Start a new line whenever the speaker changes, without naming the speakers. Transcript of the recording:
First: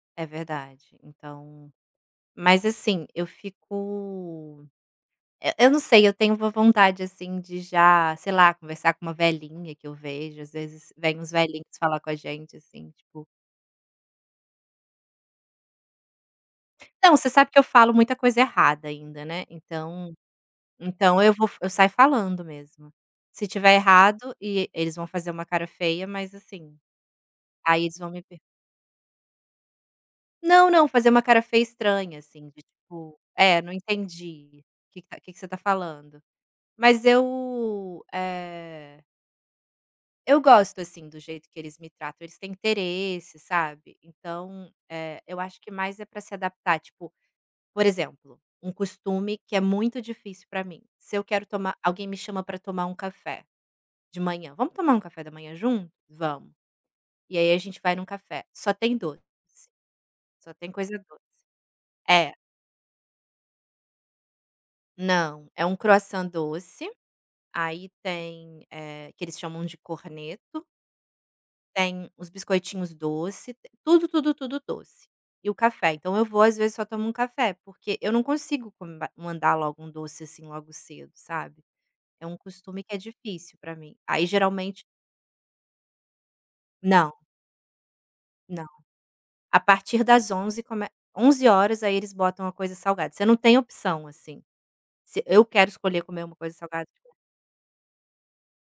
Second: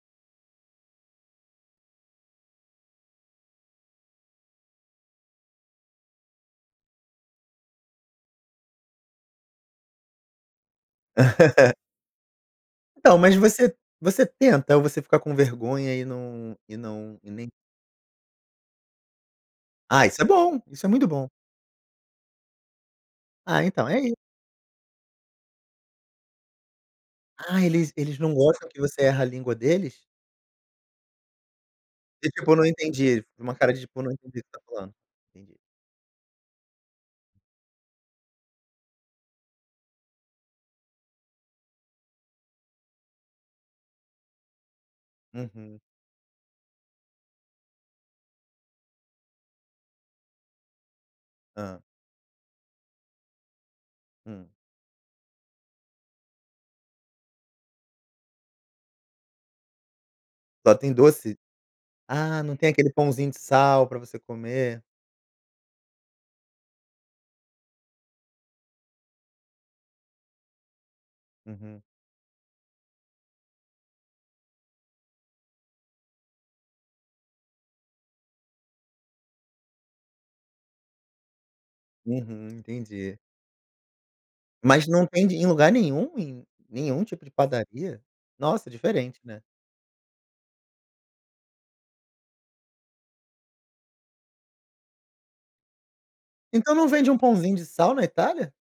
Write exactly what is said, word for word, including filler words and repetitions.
É verdade, então mas assim, eu fico eh, eu não sei, eu tenho uma vontade, assim, de já, sei lá, conversar com uma velhinha que eu vejo. Às vezes vêm uns velhinhos falar com a gente, assim,
Então,
tipo
mas você você tenta? Ou você fica com vergonha e não e
Não,
não
você
e nem
sabe que eu falo muita coisa errada ainda, né.
Ah,
Então
isso é bom, isso é muito
então
bom.
eu vou fa eu saio falando mesmo. Se
Ah,
estiver
então é i
errado e eles vão fazer uma cara feia, mas assim,
Ah,
aí
eles
eles vão
eles
me
não
per
gostam que você erra a língua deles?
Não, não. Fazer uma cara feia estranha,
E,
assim,
tipo, eu
de
não
tipo:
entendi. Foi uma
"É, não
cara de, tipo, eu não entendi o você tá
entendi,
falando.
que que ca que que você
Entendi.
tá falando?". Mas eu, eh eu gosto, assim, do jeito que eles me tratam. Eles têm interesse, sabe. Então, eh, eu acho que
Uhum.
mais é para se adaptar tipo, por exemplo, um costume que é muito difícil pra mim, se eu quero tomar
Hã.
alguém me chama para tomar um café, de
Hum.
manhã: "Vamos tomar um café da manhã junto?". "Vamos". E aí a gente vai num café, só tem doce. Só tem
Só tem
coisa doce.
doce?
É.
Ah, não tem aquele pãozinho de sal pra você comer.
Não, é um croissant doce, aí tem eh, que eles chamam de corneto.
Uhum.
Tem os biscoitinhos doce, t tudo, tudo, tudo doce, e o café, então eu vou às vezes só tomo um café, porque eu não consigo come mandar logo um doce assim logo cedo, sabe. É um
Uhum.
costume que é
Entendi.
difícil para mim, aí geralmente
Mas não vende em lugar nenhum, em nenhum
Não.
tipo de padaria?
Não.
Nossa, diferente, né?
A partir das onze come onze horas, aí eles botam a coisa salgada, você não tem opção, assim, se eu quero escolher comer uma coisa
Então
salgada
não vende
[unintelligible]
um pãozinho de sal na Itália?